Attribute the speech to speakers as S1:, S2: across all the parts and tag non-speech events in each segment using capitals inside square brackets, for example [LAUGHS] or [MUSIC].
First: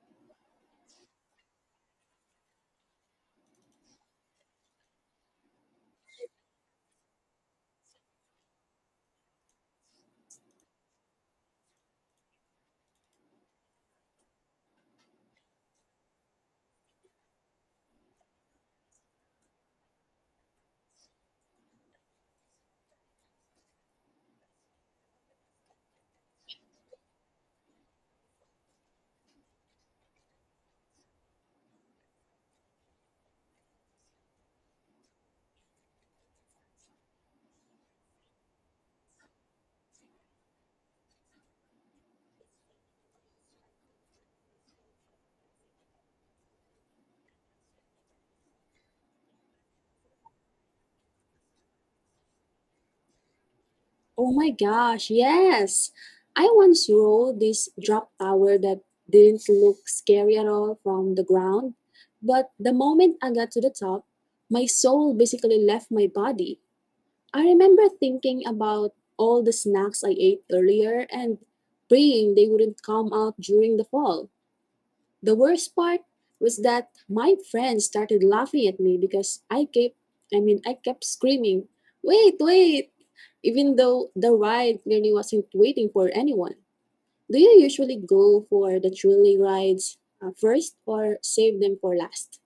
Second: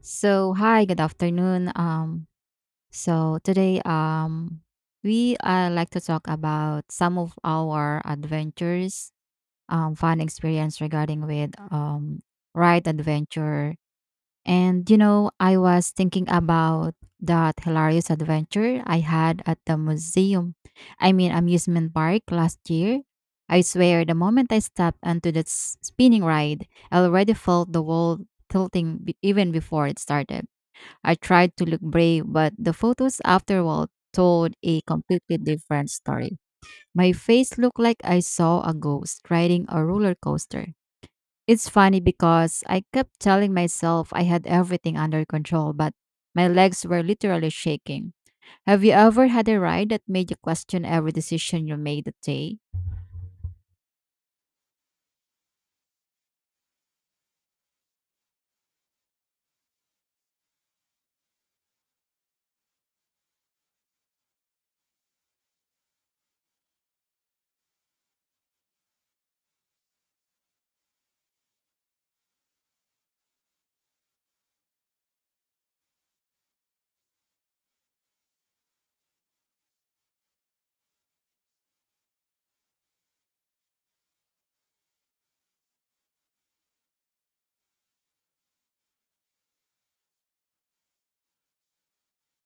S1: So, hi, good afternoon. So today, we like to talk about some of our adventures, fun experience regarding with ride adventure. And you know, I was thinking about that hilarious adventure I had at the amusement park last year. I swear, the moment I stepped onto that spinning ride, I already felt the world tilting even before it started. I tried to look brave, but the photos afterward told a completely different story. My face looked like I saw a ghost riding a roller coaster. It's funny because I kept telling myself I had everything under control, but my legs were literally shaking. Have you ever had a ride that made you question every decision you made that day?
S2: Oh my gosh, yes. I once rode this drop tower that didn't look scary at all from the ground, but the moment I got to the top, my soul basically left my body. I remember thinking about all the snacks I ate earlier and praying they wouldn't come out during the fall. The worst part was that my friends started laughing at me because I kept screaming, "Wait, wait!" even though the ride clearly wasn't waiting for anyone. Do you usually go for the thrilling rides first or save them for last?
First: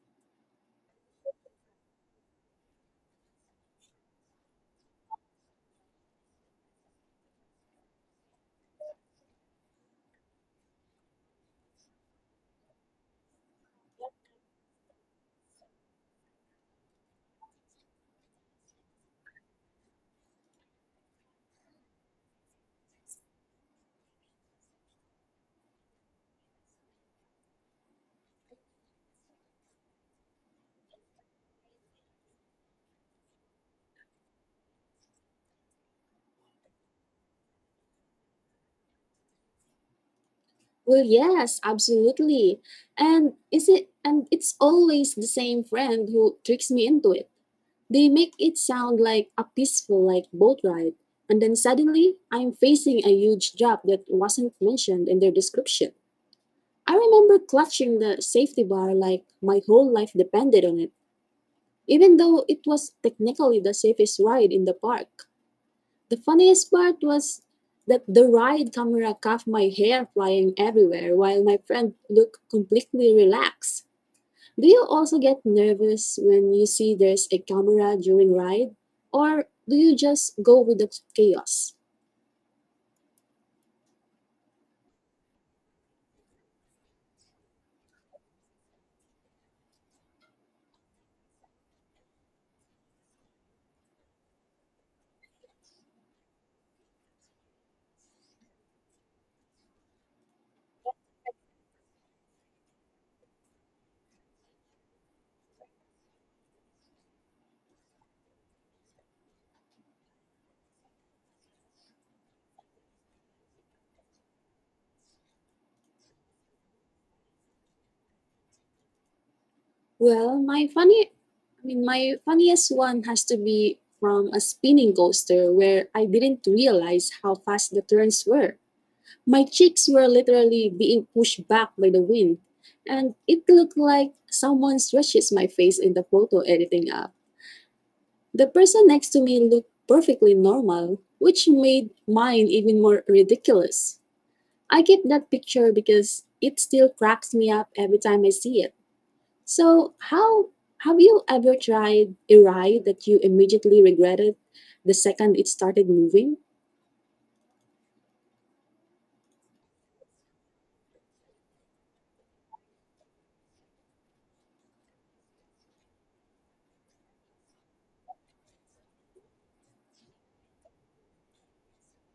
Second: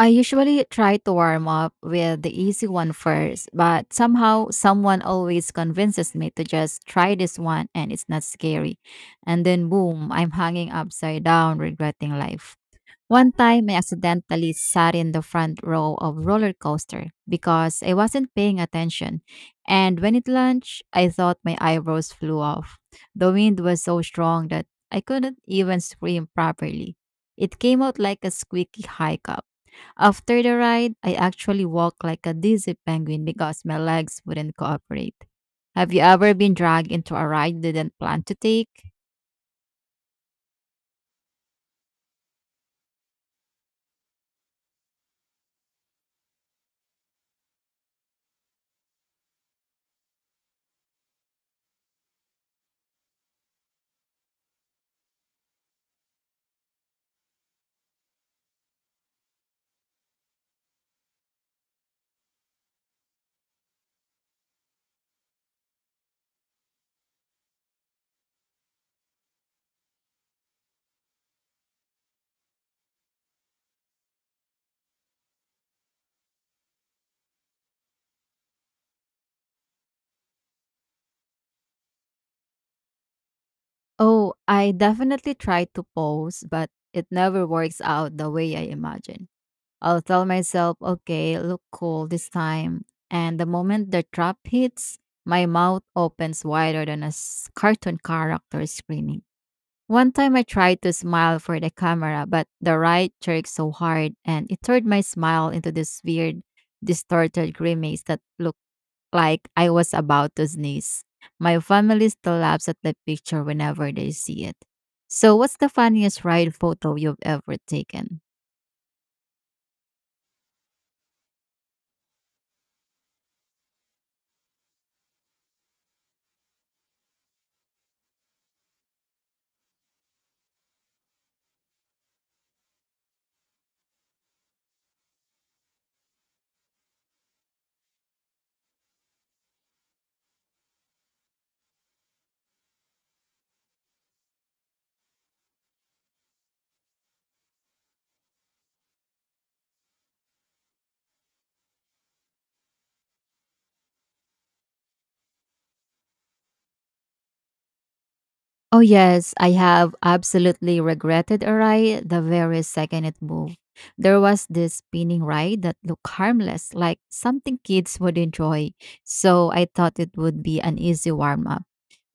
S1: I usually try to warm up with the easy one first, but somehow someone always convinces me to just try this one and it's not scary. And then boom, I'm hanging upside down regretting life. One time, I accidentally sat in the front row of roller coaster because I wasn't paying attention. And when it launched, I thought my eyebrows flew off. The wind was so strong that I couldn't even scream properly. It came out like a squeaky high cup. After the ride, I actually walked like a dizzy penguin because my legs wouldn't cooperate. Have you ever been dragged into a ride you didn't plan to take?
S2: Well, yes, absolutely. And it's always the same friend who tricks me into it. They make it sound like a peaceful like boat ride, and then suddenly I'm facing a huge job that wasn't mentioned in their description. I remember clutching the safety bar like my whole life depended on it, even though it was technically the safest ride in the park. The funniest part was that the ride camera caught my hair flying everywhere while my friend looked completely relaxed. Do you also get nervous when you see there's a camera during ride? Or do you just go with the chaos?
S1: Oh, I definitely try to pose, but it never works out the way I imagine. I'll tell myself, okay, look cool this time. And the moment the trap hits, my mouth opens wider than a cartoon character screaming. One time I tried to smile for the camera, but the right jerked so hard and it turned my smile into this weird, distorted grimace that looked like I was about to sneeze. My family still laughs at the picture whenever they see it. So, what's the funniest ride photo you've ever taken?
S2: Well, my funny I mean my funniest one has to be from a spinning coaster where I didn't realize how fast the turns were. My cheeks were literally being pushed back by the wind, and it looked like someone stretches my face in the photo editing app. The person next to me looked perfectly normal, which made mine even more ridiculous. I keep that picture because it still cracks me up every time I see it. So, how Have you ever tried a ride that you immediately regretted the second it started moving?
S1: Oh, yes, I have absolutely regretted a ride the very second it moved. There was this spinning ride that looked harmless, like something kids would enjoy, so I thought it would be an easy warm up.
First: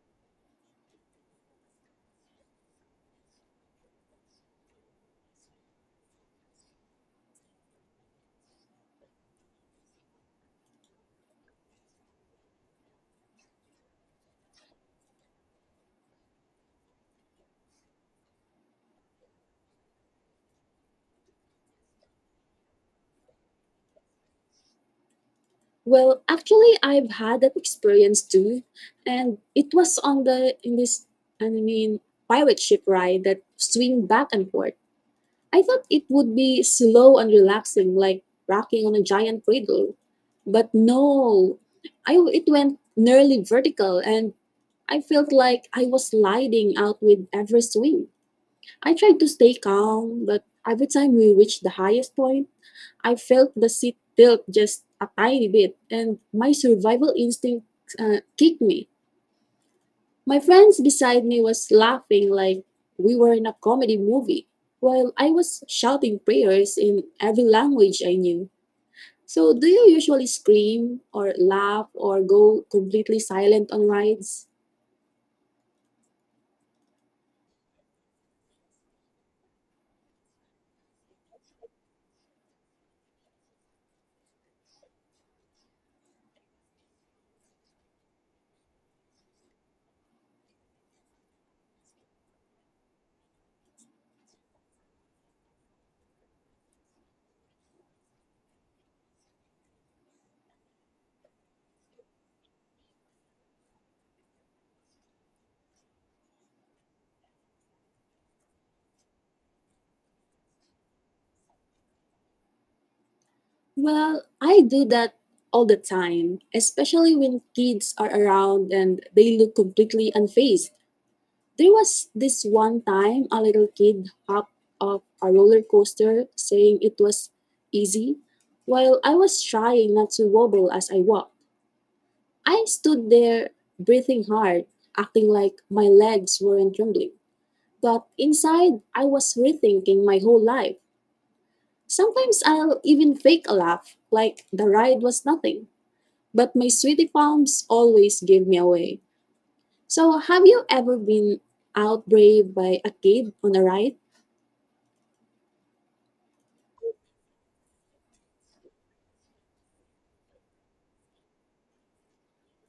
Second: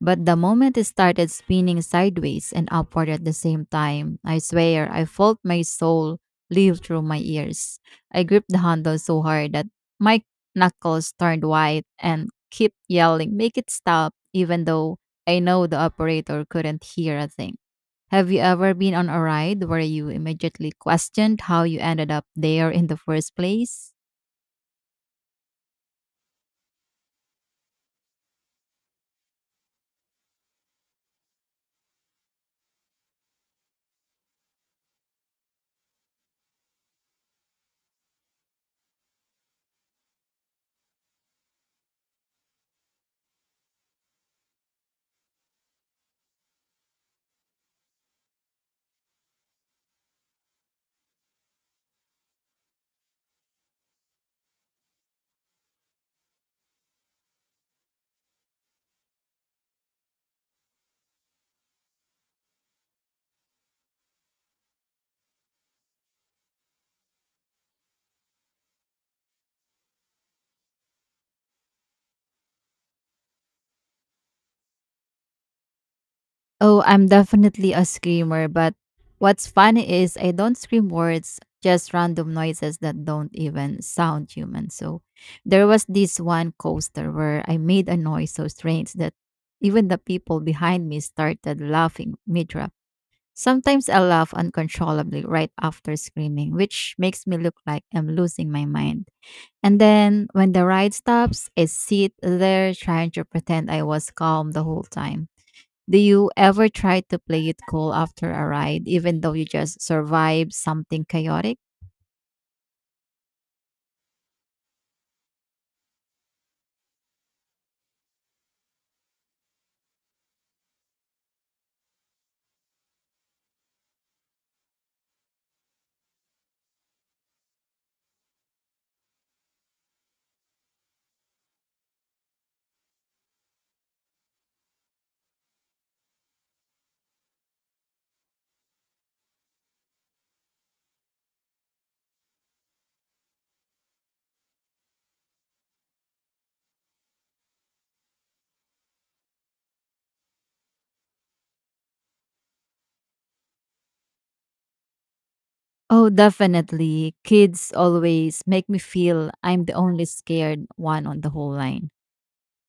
S1: But the moment it started spinning sideways and upward at the same time, I swear I felt my soul leave through my ears. I gripped the handle so hard that my knuckles turned white and kept yelling, "Make it stop," even though I know the operator couldn't hear a thing. Have you ever been on a ride where you immediately questioned how you ended up there in the first place?
S2: Well, actually, I've had that experience too, and it was on the in this I mean pirate ship ride that swing back and forth. I thought it would be slow and relaxing, like rocking on a giant cradle. But no, I, it went nearly vertical, and I felt like I was sliding out with every swing. I tried to stay calm, but every time we reached the highest point, I felt the seat tilt just a tiny bit, and my survival instinct kicked me. My friends beside me was laughing like we were in a comedy movie, while I was shouting prayers in every language I knew. So, do you usually scream or laugh or go completely silent on rides?
S1: Oh, I'm definitely a screamer, but what's funny is I don't scream words, just random noises that don't even sound human. So there was this one coaster where I made a noise so strange that even the people behind me started laughing mid. Sometimes I laugh uncontrollably right after screaming, which makes me look like I'm losing my mind. And then when the ride stops, I sit there trying to pretend I was calm the whole time. Do you ever try to play it cool after a ride, even though you just survived something chaotic?
S2: Well, I do that all the time, especially when kids are around and they look completely unfazed. There was this one time a little kid hopped off a roller coaster saying it was easy, while I was trying not to wobble as I walked. I stood there breathing hard, acting like my legs weren't trembling. But inside, I was rethinking my whole life. Sometimes I'll even fake a laugh, like the ride was nothing. But my sweetie palms always give me away. So, have you ever been out brave by a kid on a ride?
S1: Oh, definitely. Kids always make me feel I'm the only scared one on the whole line.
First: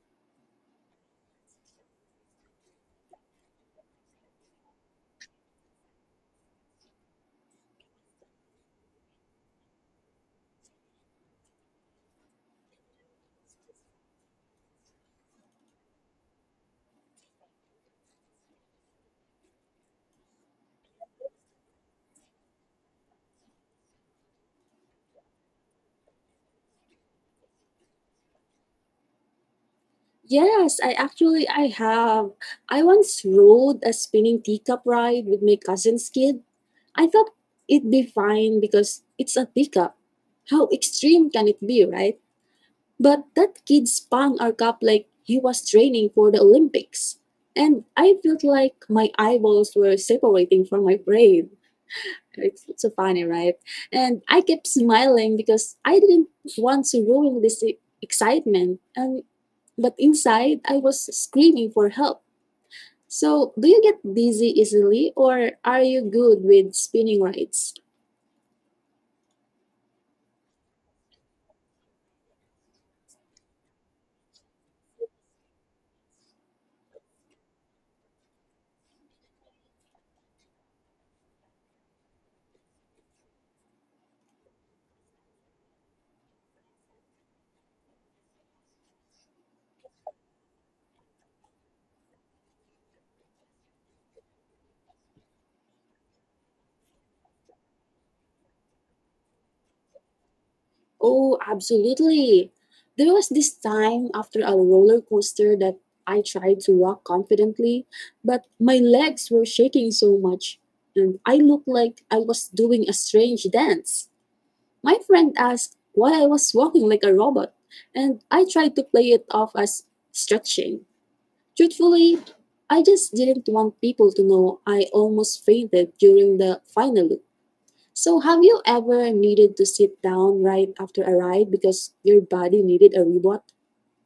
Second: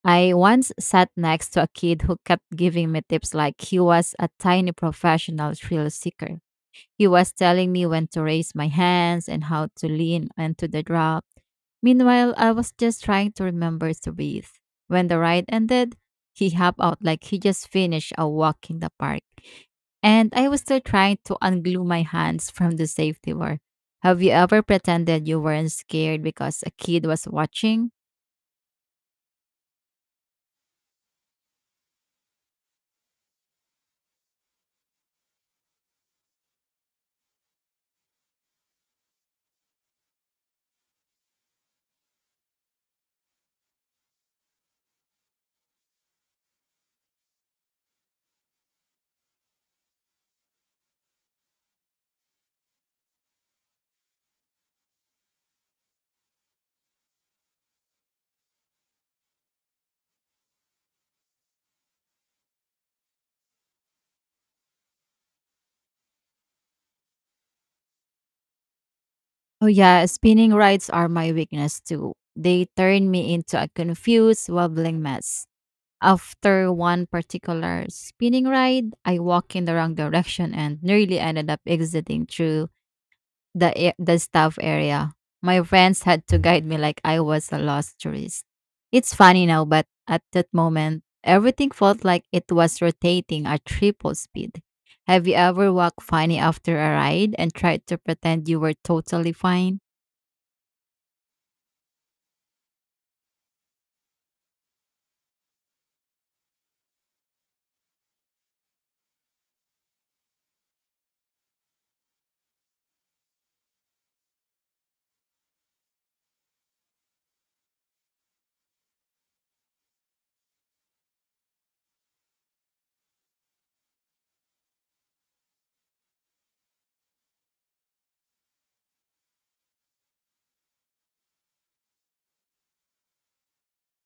S1: I once sat next to a kid who kept giving me tips like he was a tiny professional thrill seeker. He was telling me when to raise my hands and how to lean into the drop. Meanwhile, I was just trying to remember to breathe. When the ride ended, he hopped out like he just finished a walk in the park. And I was still trying to unglue my hands from the safety bar. Have you ever pretended you weren't scared because a kid was watching?
S2: Yes, I actually I have. I once rode a spinning teacup ride with my cousin's kid. I thought it'd be fine because it's a teacup. How extreme can it be, right? But that kid spun our cup like he was training for the Olympics. And I felt like my eyeballs were separating from my brain. It's so funny, right? And I kept smiling because I didn't want to ruin this excitement. And but inside, I was screaming for help. So, do you get dizzy easily or are you good with spinning rides?
S1: Oh yeah, spinning rides are my weakness too. They turn me into a confused, wobbling mess. After one particular spinning ride, I walked in the wrong direction and nearly ended up exiting through the staff area. My friends had to guide me like I was a lost tourist. It's funny now, but at that moment, everything felt like it was rotating at triple speed. Have you ever walked funny after a ride and tried to pretend you were totally fine?
S2: Oh, absolutely. There was this time after a roller coaster that I tried to walk confidently, but my legs were shaking so much and I looked like I was doing a strange dance. My friend asked why I was walking like a robot, and I tried to play it off as stretching. Truthfully, I just didn't want people to know I almost fainted during the final loop. So, have you ever needed to sit down right after a ride because your body needed a reboot?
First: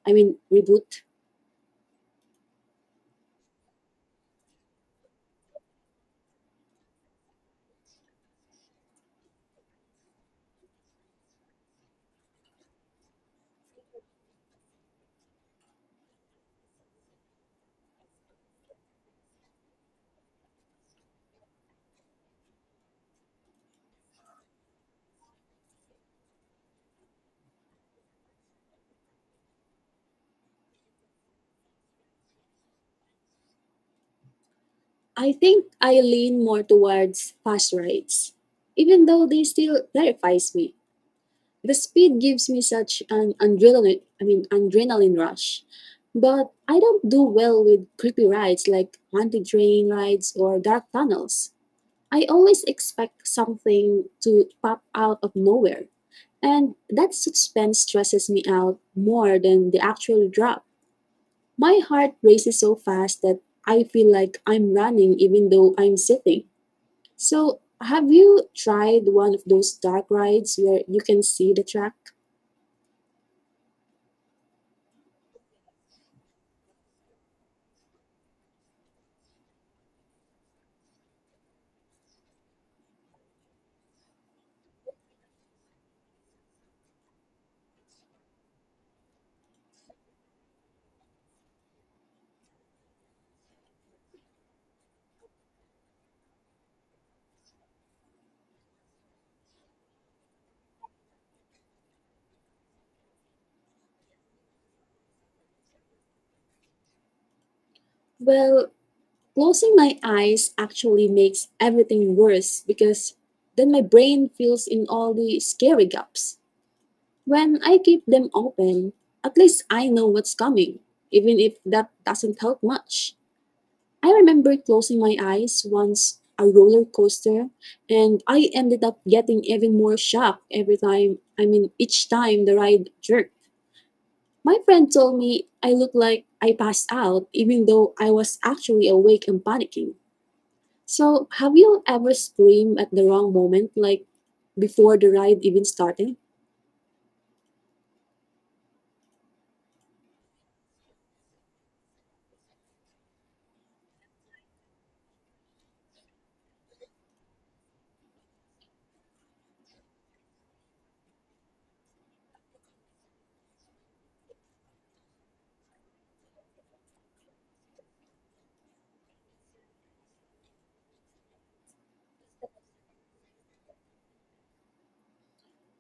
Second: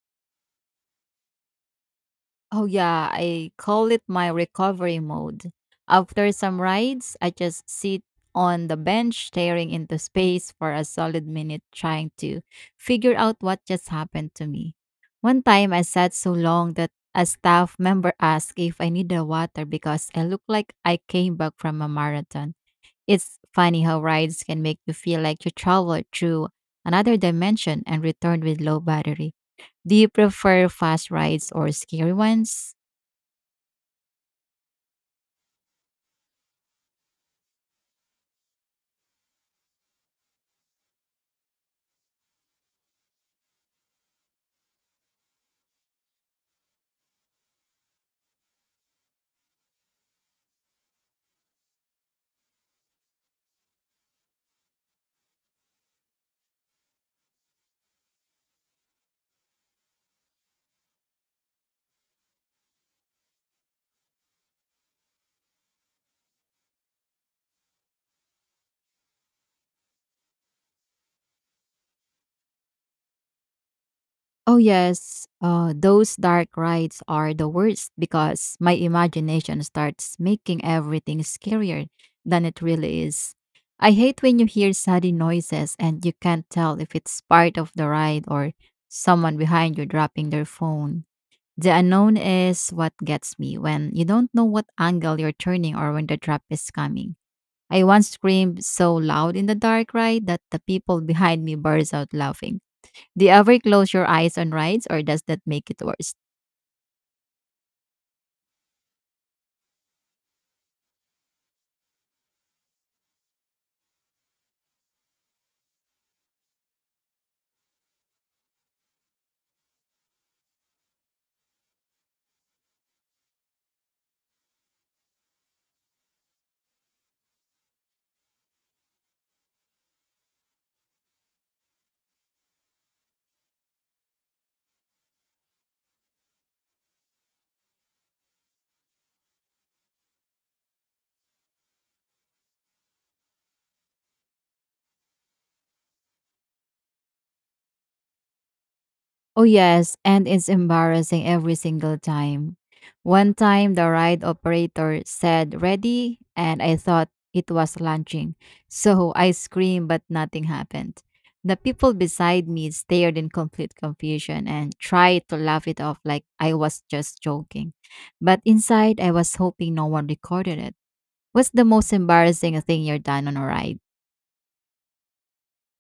S2: I mean, reboot?
S1: Oh, yeah, I call it my recovery mode. After some rides, I just sit on the bench staring into space for a solid minute trying to figure out what just happened to me. One time I sat so long that a staff member asked if I needed water because I looked like I came back from a marathon. It's funny how rides can make you feel like you traveled through another dimension and returned with low battery. Do you prefer fast rides or scary ones?
S2: I think I lean more towards fast rides, even though they still terrifies me. The speed gives me such an adrenaline rush. But I don't do well with creepy rides like haunted train rides or dark tunnels. I always expect something to pop out of nowhere, and that suspense stresses me out more than the actual drop. My heart races so fast that I feel like I'm running even though I'm sitting. So, have you tried one of those dark rides where you can see the track?
S1: Oh, yes. Those dark rides are the worst because my imagination starts making everything scarier than it really is. I hate when you hear sudden noises and you can't tell if it's part of the ride or someone behind you dropping their phone. The unknown is what gets me when you don't know what angle you're turning or when the drop is coming. I once screamed so loud in the dark ride that the people [LAUGHS] behind me burst out laughing. Do you ever close your eyes on rides or does that make it worse?
S2: Well, closing my eyes actually makes everything worse because then my brain fills in all the scary gaps. When I keep them open, at least I know what's coming, even if that doesn't help much. I remember closing my eyes once a roller coaster and I ended up getting even more shocked every time I mean each time the ride jerked. My friend told me I looked like I passed out even though I was actually awake and panicking. So have you ever screamed at the wrong moment like before the ride even started?
S1: Oh, yes, and it's embarrassing every single time. One time, the ride operator said ready, and I thought it was launching. So I screamed, but nothing happened. The people beside me stared in complete confusion and tried to laugh it off like I was just joking. But inside, I was hoping no one recorded it. What's the most embarrassing thing you're done on a ride?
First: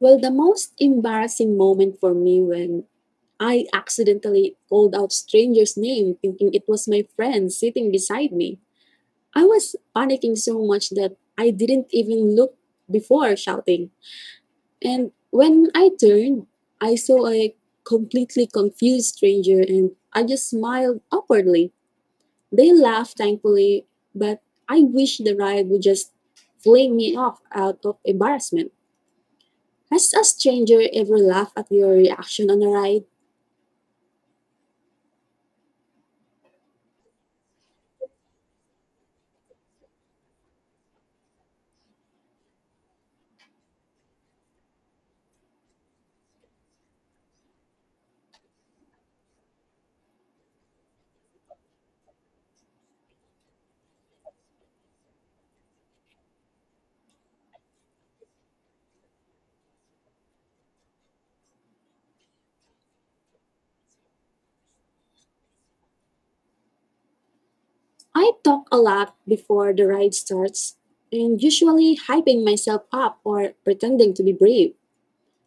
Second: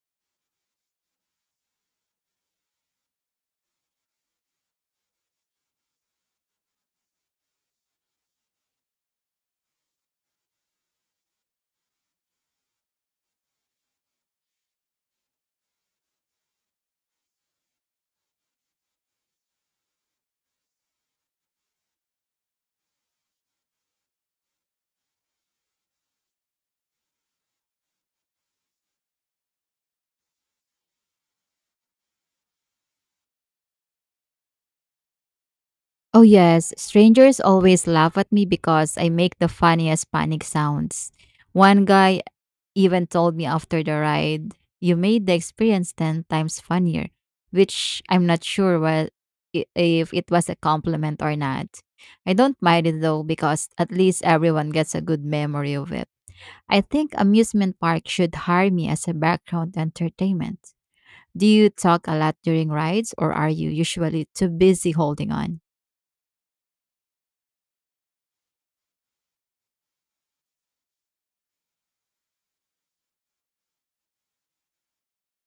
S2: Well, the most embarrassing moment for me when I accidentally called out stranger's name thinking it was my friend sitting beside me. I was panicking so much that I didn't even look before shouting. And when I turned, I saw a completely confused stranger and I just smiled awkwardly. They laughed thankfully, but I wish the ride would just fling me off out of embarrassment. Has a stranger ever laughed at your reaction on a ride?
S1: Oh, yes. Strangers always laugh at me because I make the funniest panic sounds. One guy even told me after the ride, "You made the experience 10 times funnier," which I'm not sure what, if it was a compliment or not. I don't mind it though because at least everyone gets a good memory of it. I think amusement park should hire me as a background entertainment. Do you talk a lot during rides or are you usually too busy holding on?
S2: I talk a lot before the ride starts, and usually hyping myself up or pretending to be brave.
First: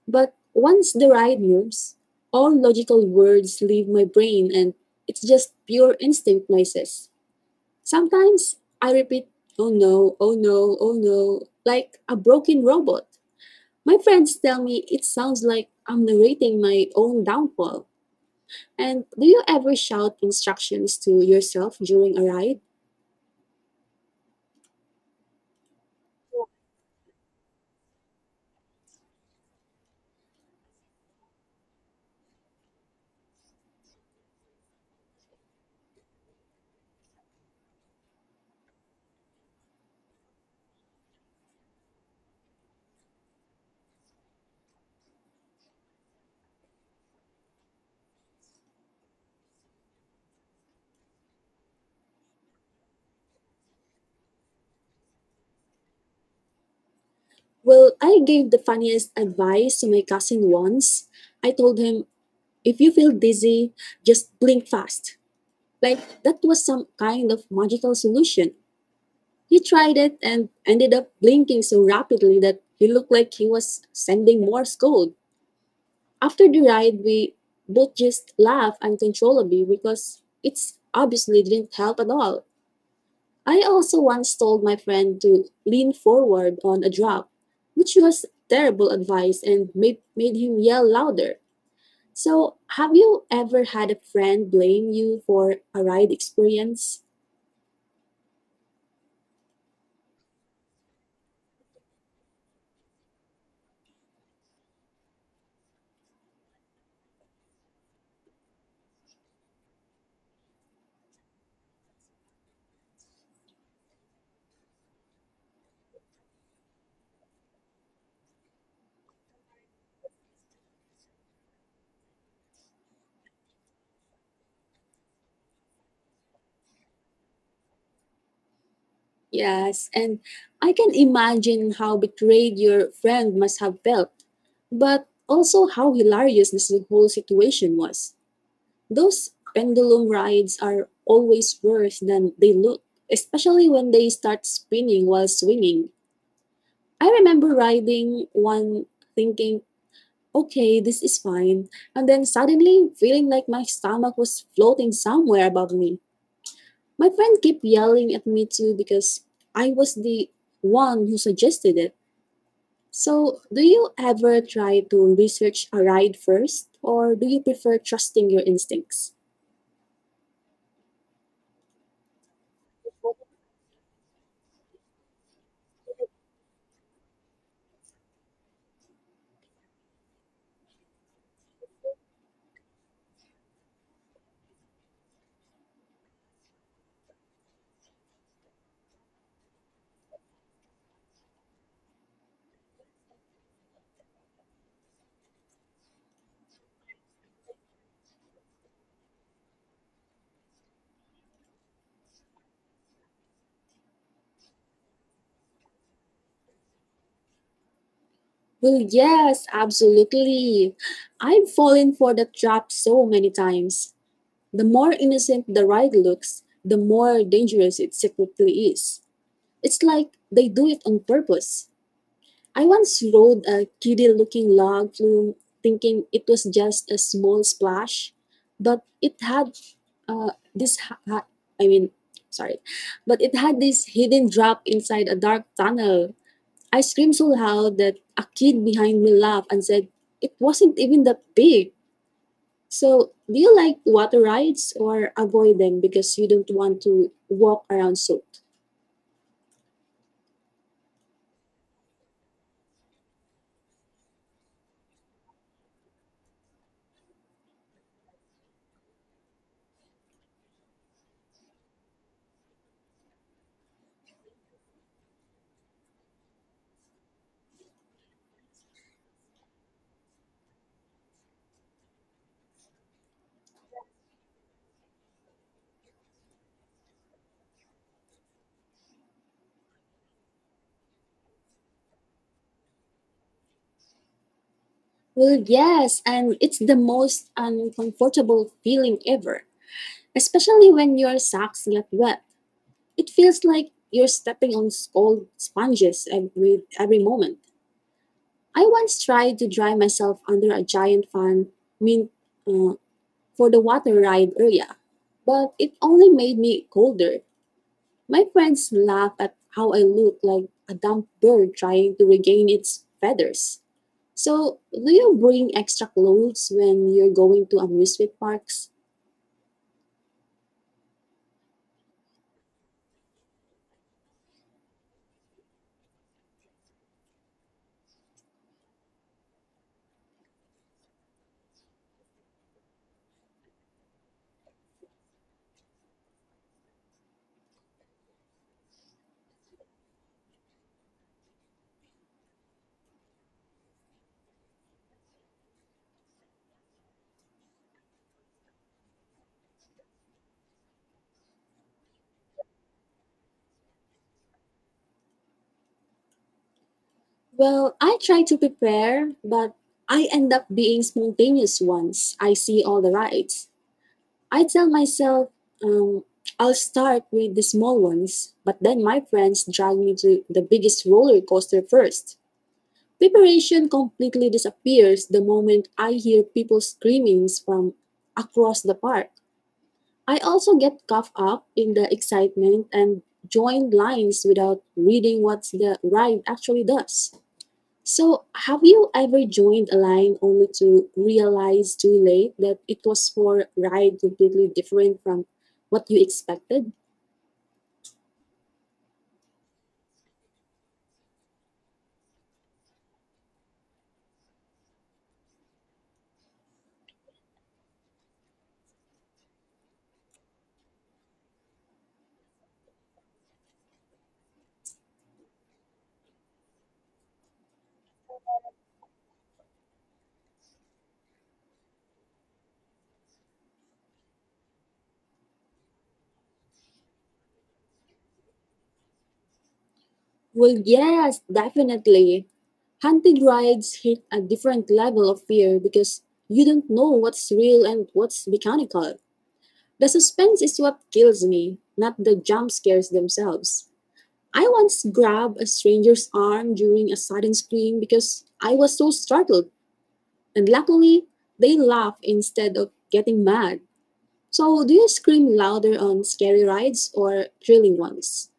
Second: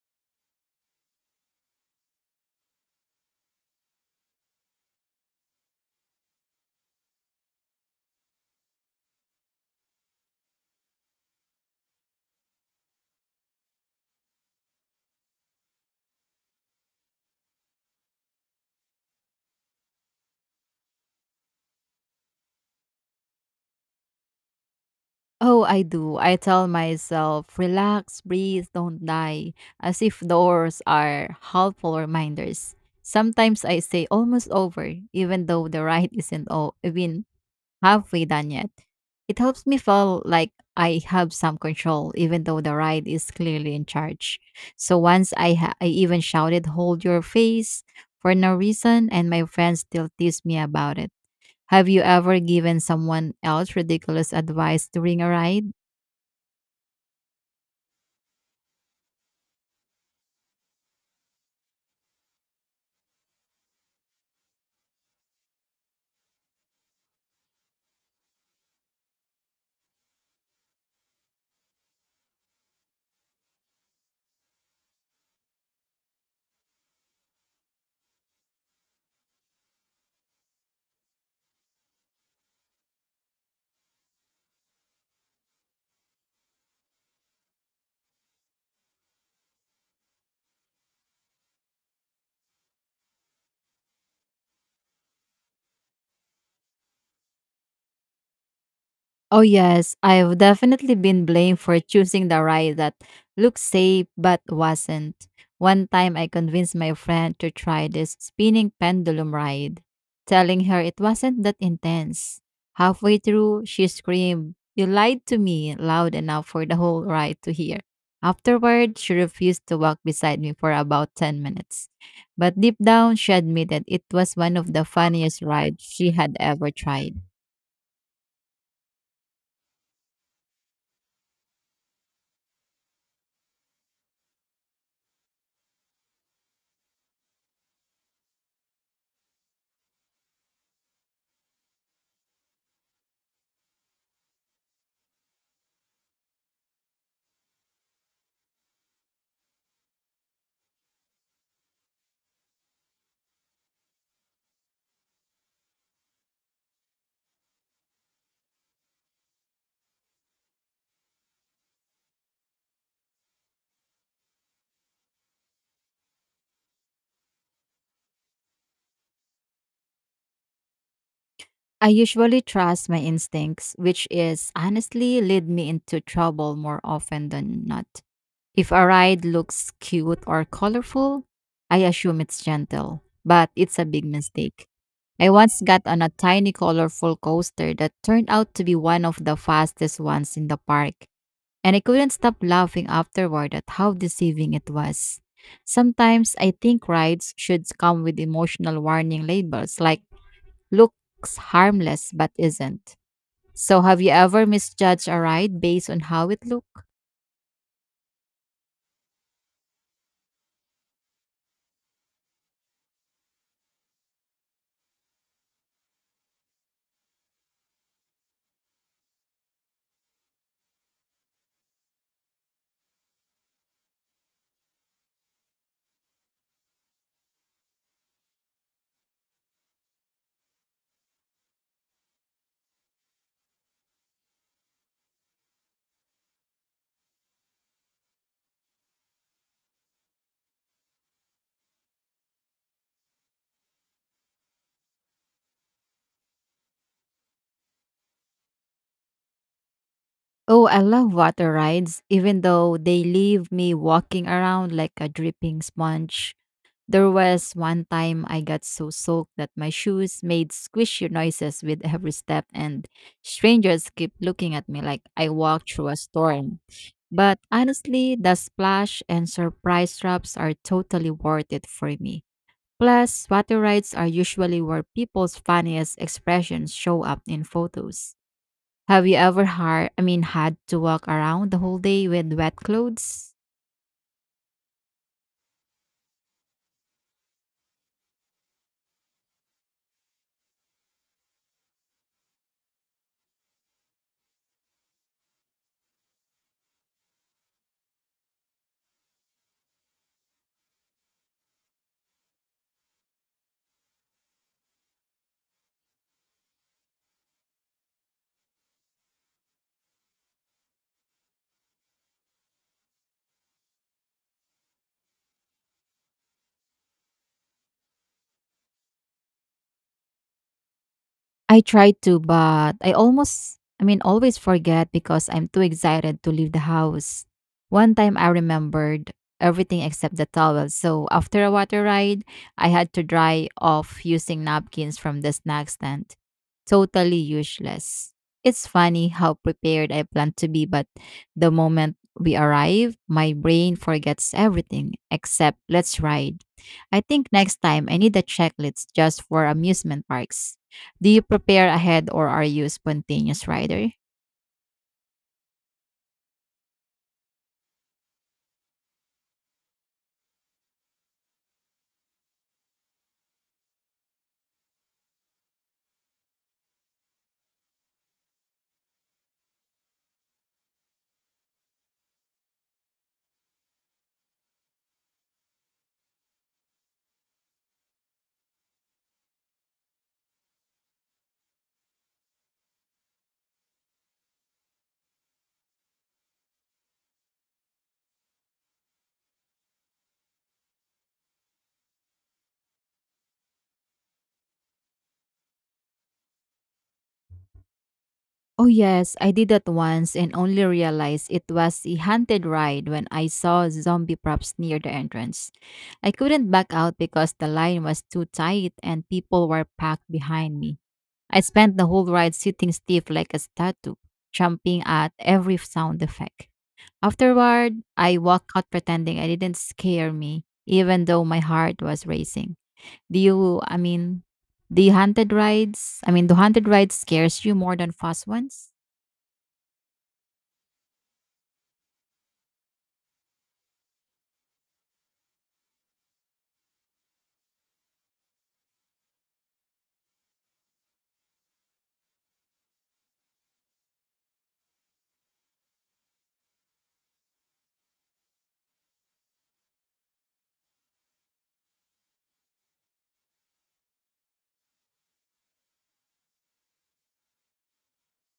S2: But once the ride moves, all logical words leave my brain and it's just pure instinct noises. Sometimes I repeat, oh no, oh no, oh no, like a broken robot. My friends tell me it sounds like I'm narrating my own downfall. And do you ever shout instructions to yourself during a ride?
S1: Oh, I do. I tell myself, "Relax, breathe, don't die," as if doors are helpful reminders. Sometimes I say almost over, even though the ride [LAUGHS] isn't even halfway done yet. It helps me feel like I have some control, even though the ride is clearly in charge. So once I even shouted, "Hold your face" for no reason, and my friends still tease me about it. Have you ever given someone else ridiculous advice during a ride?
S2: Well, I gave the funniest advice to my cousin once. I told him, if you feel dizzy, just blink fast. Like, that was some kind of magical solution. He tried it and ended up blinking so rapidly that he looked like he was sending Morse code. After the ride, we both just laughed uncontrollably because it's obviously didn't help at all. I also once told my friend to lean forward on a drop, which was terrible advice and made him yell louder. So, have you ever had a friend blame you for a ride experience?
S1: Oh, yes, I've definitely been blamed for choosing the ride that looked safe but wasn't. One time I convinced my friend to try this spinning pendulum ride, telling her it wasn't that intense. Halfway through, she screamed, "You lied to me," loud enough for the whole ride to hear. Afterward, she refused to walk beside me for about 10 minutes. But deep down, she admitted it was one of the funniest rides she had ever tried.
S2: Yes, and I can imagine how betrayed your friend must have felt, but also how hilarious this whole situation was. Those pendulum rides are always worse than they look, especially when they start spinning while swinging I remember riding one thinking, okay, this is fine, and then suddenly feeling like my stomach was floating somewhere above me. My friend kept yelling at me too because I was the one who suggested it. So, do you ever try to research a ride first, or do you prefer trusting your instincts?
S1: I usually trust my instincts, which is honestly lead me into trouble more often than not. If a ride looks cute or colorful, I assume it's gentle, but it's a big mistake. I once got on a tiny colorful coaster that turned out to be one of the fastest ones in the park, and I couldn't stop laughing afterward at how deceiving it was. Sometimes I think rides should come with emotional warning labels like looks harmless but isn't. So, have you ever misjudged a ride based on how it looked?
S2: Well, yes, absolutely. I've fallen for that trap so many times. The more innocent the ride looks, the more dangerous it secretly is. It's like they do it on purpose. I once rode a kiddie looking log flume thinking it was just a small splash, but it had this, ha- ha- I mean, sorry, but it had this hidden drop inside a dark tunnel. I screamed so loud that a kid behind me laughed and said, it wasn't even that big. So, do you like water rides or avoid them because you don't want to walk around soaked?
S1: Oh, I love water rides, even though they leave me walking around like a dripping sponge. There was one time I got so soaked that my shoes made squishy noises with every step, and strangers kept looking at me like I walked through a storm. But honestly, the splash and surprise drops are totally worth it for me. Plus, water rides are usually where people's funniest expressions show up in photos. Have you ever had to walk around the whole day with wet clothes?
S2: Well, yes, and it's the most uncomfortable feeling ever, especially when your socks get wet. It feels like you're stepping on cold sponges every moment. I once tried to dry myself under a giant fan, mean, uh, for the water ride area, but it only made me colder. My friends laugh at how I look like a dumb bird trying to regain its feathers. So, do you bring extra clothes when you're going to amusement parks?
S1: I tried to, but I always forget because I'm too excited to leave the house. One time I remembered everything except the towel. So after a water ride, I had to dry off using napkins from the snack stand. Totally useless. It's funny how prepared I plan to be, but the moment we arrive, my brain forgets everything except let's ride. I think next time I need a checklist just for amusement parks. Do you prepare ahead or are you a spontaneous rider?
S2: Well, I try to prepare, but I end up being spontaneous once I see all the rides. I tell myself, um, I'll start with the small ones, but then my friends drag me to the biggest roller coaster first. Preparation completely disappears the moment I hear people screamings from across the park. I also get caught up in the excitement and join lines without reading what the ride actually does. So, have you ever joined a line only to realize too late that it was for a ride completely different from what you expected?
S1: Oh yes, I did that once and only realized it was a haunted ride when I saw zombie props near the entrance. I couldn't back out because the line was too tight and people were packed behind me. I spent the whole ride sitting stiff like a statue, jumping at every sound effect. Afterward, I walked out pretending I didn't scare me, even though my heart was racing. Do you, I mean, do you haunted rides? I mean, do haunted rides scares you more than fast ones?
S2: Well, yes, definitely. Haunted rides hit a different level of fear because you don't know what's real and what's mechanical. The suspense is what kills me, not the jump scares themselves. I once grabbed a stranger's arm during a sudden scream because I was so startled, and luckily, they laughed instead of getting mad. So, do you scream louder on scary rides or thrilling ones?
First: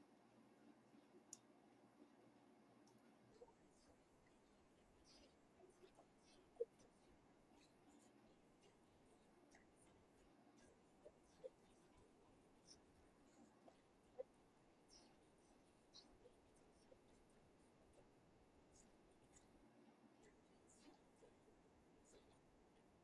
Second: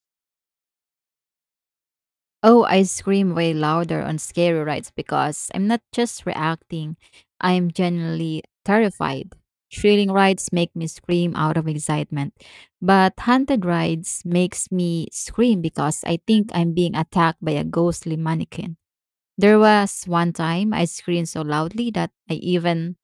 S1: Oh, I scream way louder on scary rides because I'm not just reacting, I'm genuinely terrified. Thrilling rides make me scream out of excitement, but haunted rides makes me scream because I think I'm being attacked by a ghostly mannequin. There was one time I screamed so loudly that I even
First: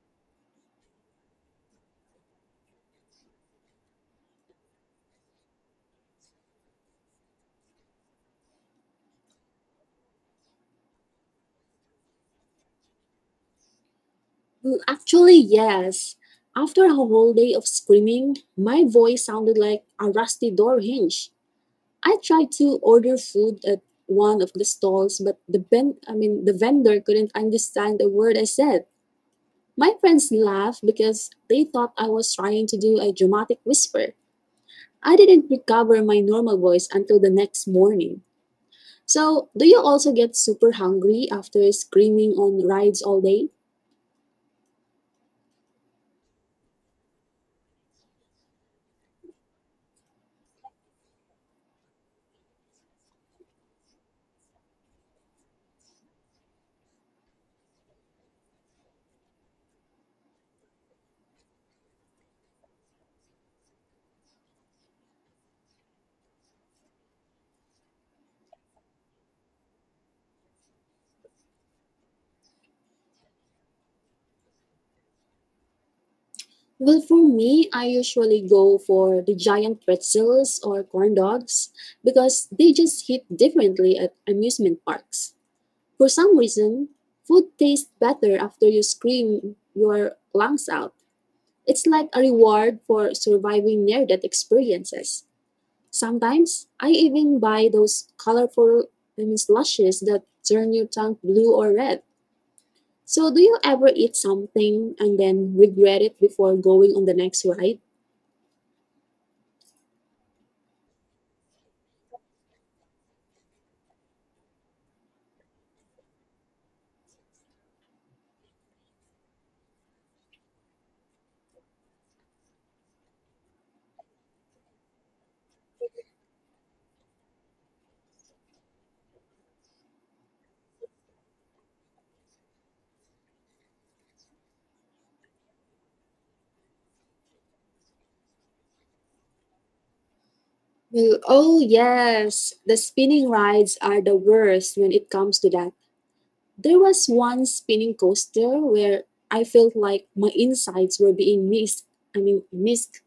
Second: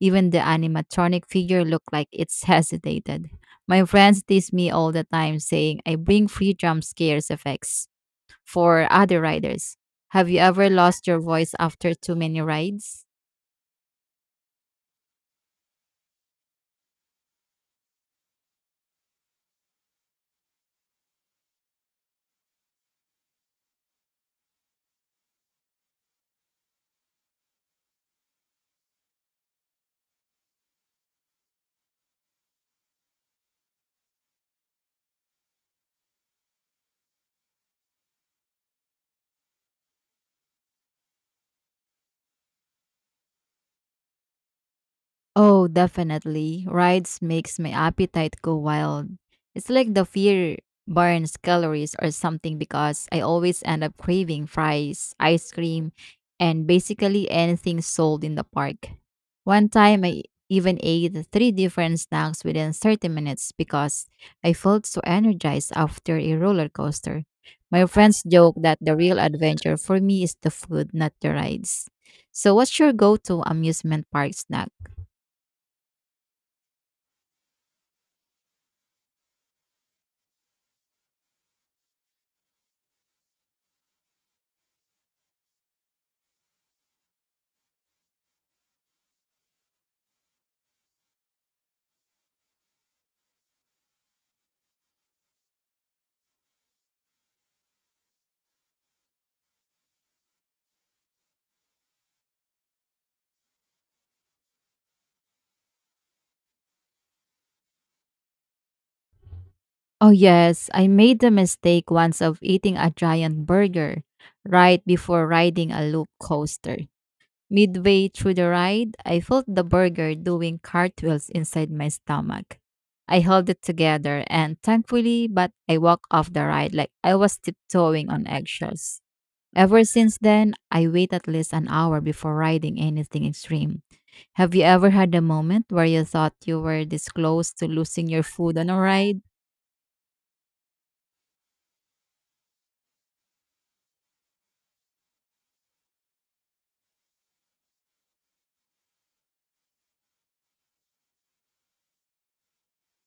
S1: even the animatronic figure looked like it's [LAUGHS] hesitated. My friends tease me all the time saying I bring free jump scares effects for other riders. Have you ever lost your voice after too many rides?
S2: Mm, actually, yes. After a whole day of screaming, my voice sounded like a rusty door hinge. I tried to order food at one of the stalls, but I mean the vendor couldn't understand a word I said. My friends laughed because they thought I was trying to do a dramatic whisper. I didn't recover my normal voice until the next morning. So, do you also get super hungry after screaming on rides all day?
S1: Oh, definitely. Rides makes my appetite go wild. It's like the fear burns calories or something because I always end up craving fries, ice cream, and basically anything sold in the park. One time I even ate three different snacks within 30 minutes because I felt so energized after a roller coaster. My friends joke that the real adventure for me is the food, not the rides. So, what's your go to amusement park snack?
S2: Well, for me, I usually go for the giant pretzels or corn dogs because they just hit differently at amusement parks. For some reason, food tastes better after you scream your lungs out. It's like a reward for surviving near death experiences. Sometimes, I even buy those colorful I mean, slushes that turn your tongue blue or red. So, do you ever eat something and then regret it before going on the next ride?
S1: Oh, yes. I made the mistake once of eating a giant burger right before riding a loop coaster. Midway through the ride, I felt the burger doing cartwheels inside my stomach. I held it together and thankfully, but I walked off the ride like I was tiptoeing on eggshells. Ever since then, I wait at least an hour before riding anything extreme. Have you ever had a moment where you thought you were this close to losing your food on a ride?
S2: Well, oh yes, the spinning rides are the worst when it comes to that. There was one spinning coaster where I felt like my insides were being missed. I mean, missed,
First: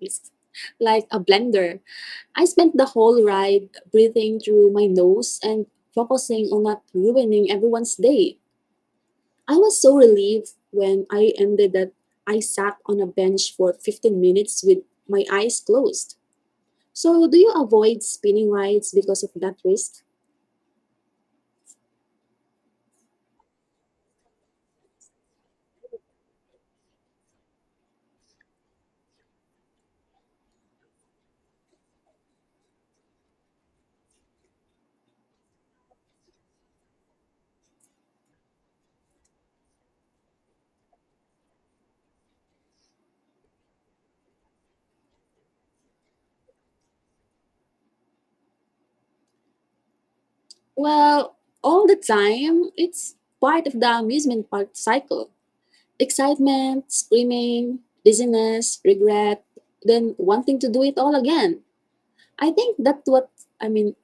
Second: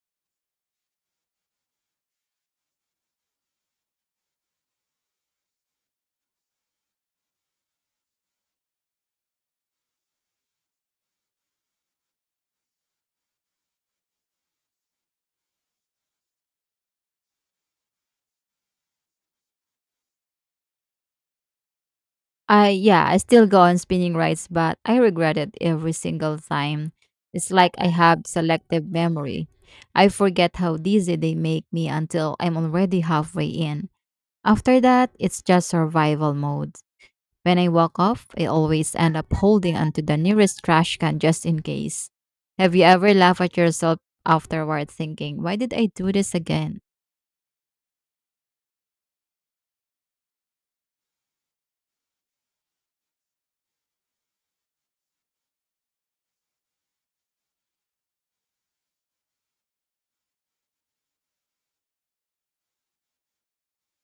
S2: missed, like a blender. I spent the whole ride breathing through my nose and focusing on not ruining everyone's day. I was so relieved when I ended that I sat on a bench for 15 minutes with my eyes closed. So, do you avoid spinning rides because of that risk?
S1: I yeah, I still go on spinning rides, but I regret it every single time. It's like I have selective memory. I forget how dizzy they make me until I'm already halfway in. After that, it's just survival mode. When I walk off, I always end up holding onto the nearest trash can just in case. Have you ever laughed at yourself afterward thinking, why did I do this again?
S2: Well, all the time, it's part of the amusement park cycle. Excitement, screaming, dizziness, regret, then wanting to do it all again. I think that's what I mean,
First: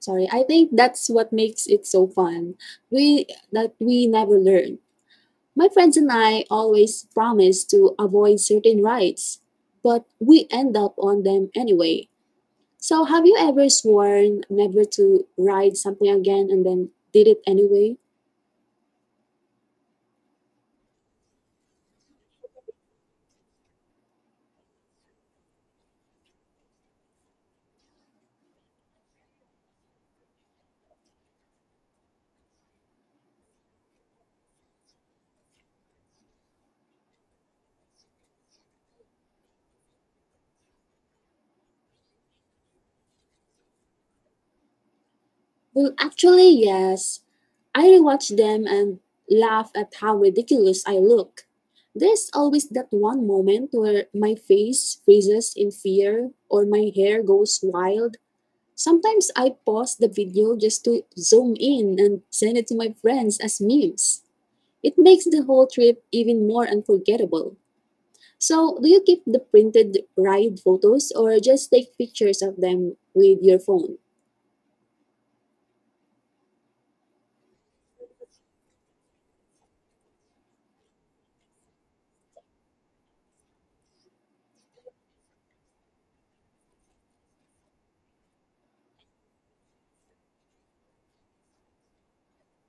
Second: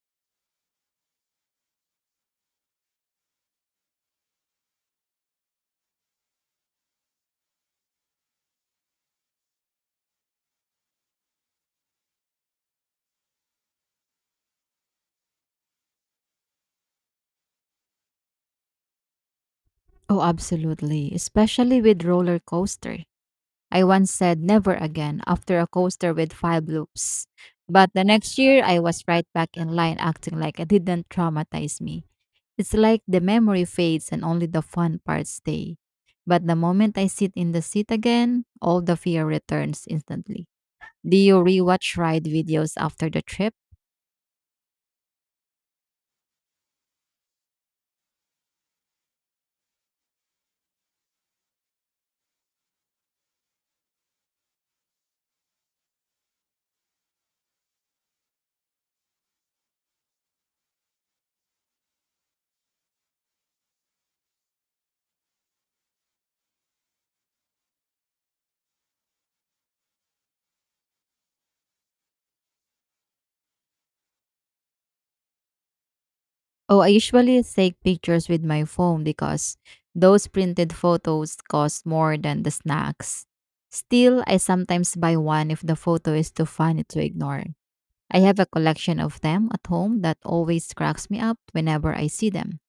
S2: I think that's what makes it so fun. We that we never learn. My friends and I always promise to avoid certain rides, but we end up on them anyway. So, have you ever sworn never to ride something again and then did it anyway?
S1: Oh, absolutely, especially with roller coaster. I once said never again after a coaster with five loops. But the next year, I was right back in line acting like it didn't traumatize me. It's like the memory fades and only the fun parts stay. But the moment I sit in the seat again, all the fear returns instantly. Do you rewatch ride videos after the trip?
S2: Well, actually, yes. I rewatch them and laugh at how ridiculous I look. There's always that one moment where my face freezes in fear or my hair goes wild. Sometimes I pause the video just to zoom in and send it to my friends as memes. It makes the whole trip even more unforgettable. So, do you keep the printed ride photos or just take pictures of them with your phone?
S1: Oh, I usually take pictures with my phone because those printed photos cost more than the snacks. Still, I sometimes buy one if the photo is too funny to ignore. I have a collection of them at home that always cracks me up whenever I see them.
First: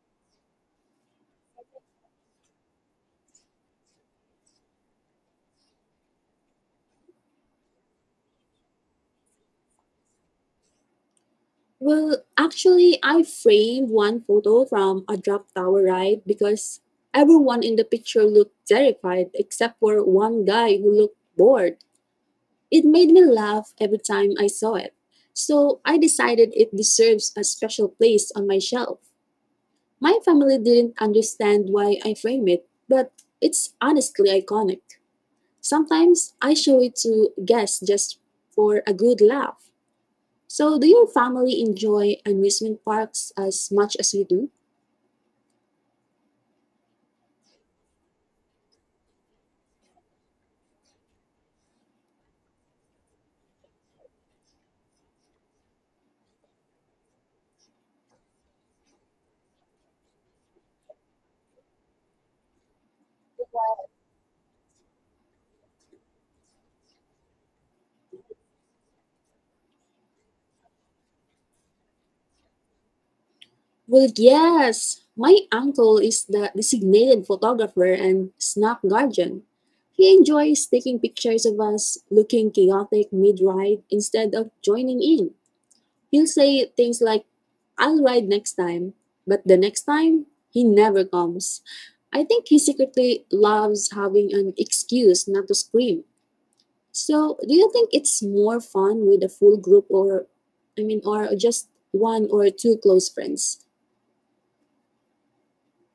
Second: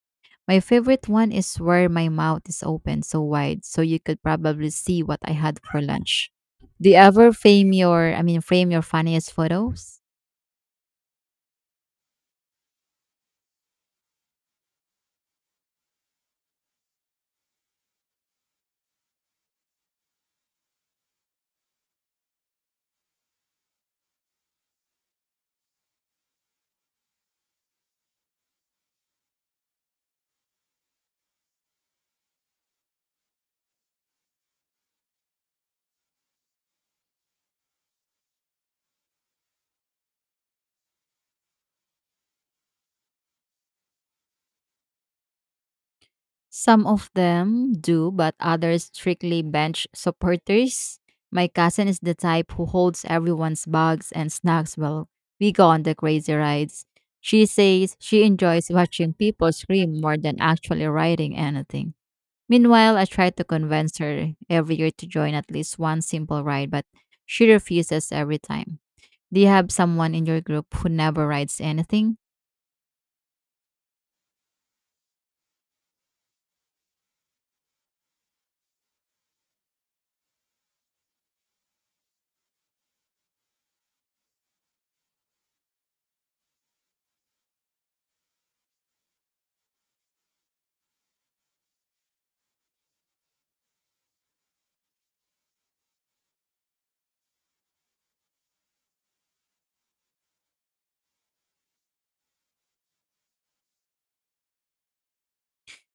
S1: My favorite one is where my mouth is open so wide so you could probably see what I had for lunch. Do you ever frame your funniest photos?
S2: Well, actually, I framed one photo from a drop tower ride because everyone in the picture looked terrified except for one guy who looked bored. It made me laugh every time I saw it. So, I decided it deserves a special place on my shelf. My family didn't understand why I framed it, but it's honestly iconic. Sometimes I show it to guests just for a good laugh. So, do your family enjoy amusement parks as much as we do?
S1: Some of them do, but others strictly bench supporters. My cousin is the type who holds everyone's bags and snacks while we go on the crazy rides. She says she enjoys watching people scream more than actually riding anything. Meanwhile, I try to convince her every year to join at least one simple ride, but she refuses every time. Do you have someone in your group who never rides anything?
S2: Well, yes. My uncle is the designated photographer and snap guardian. He enjoys taking pictures of us looking chaotic mid ride instead of joining in. He'll say things like, I'll ride next time, but the next time, he never comes. I think he secretly loves having an excuse not to scream. So, do you think it's more fun with a full group or, I mean, or just one or two close friends?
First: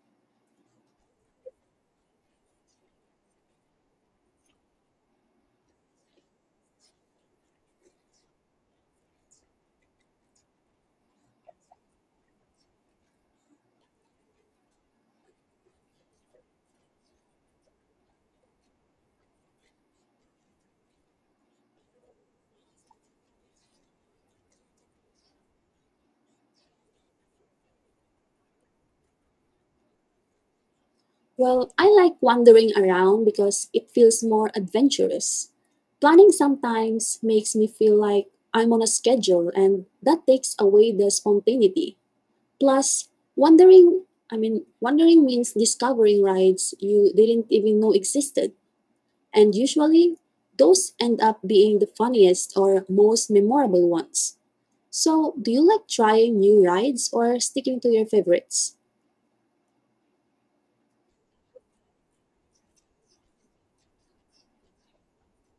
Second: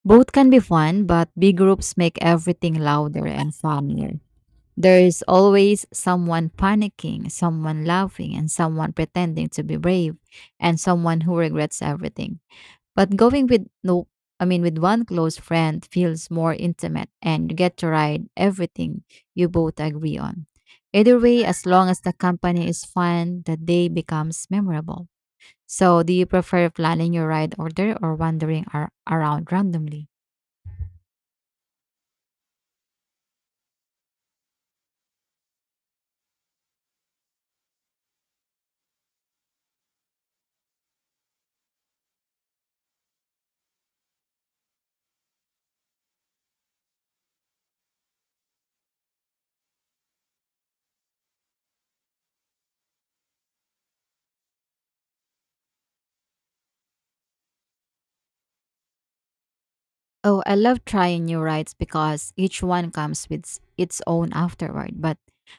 S1: Both can be fun, but big groups make everything louder and funnier. There is always someone panicking, someone laughing, and someone pretending to be brave, and someone who regrets everything. But going with no, I mean, with one close friend feels more intimate, and you get to ride everything you both agree on. Either way, as long as the company is fun, the day becomes memorable. So, do you prefer planning your ride order or around randomly?
S2: Well, I like wandering around because it feels more adventurous. Planning sometimes makes me feel like I'm on a schedule, and that takes away the spontaneity. Plus, wandering, I mean, wandering means discovering rides you didn't even know existed. And usually, those end up being the funniest or most memorable ones. So, do you like trying new rides or sticking to your favorites?
S1: Oh, I love trying new rides because each one comes with s- its own afterward, but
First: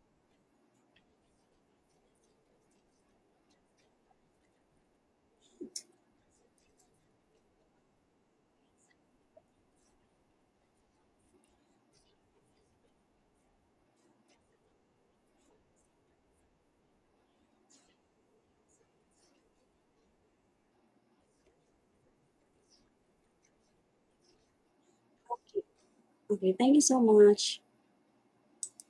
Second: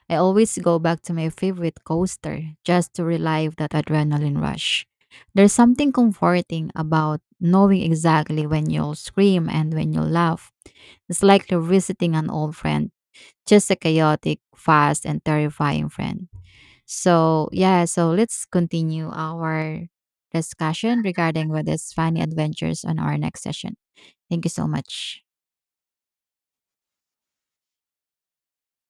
S1: I always go back to my favorite coaster just to relive that adrenaline rush. There's something comforting about knowing exactly when you'll scream and when you'll laugh. It's like revisiting an old friend, just a chaotic, fast, and terrifying friend. So let's continue our discussion regarding what is funny adventures on our next session. Thank you so much.
S2: Okay, thank you so much.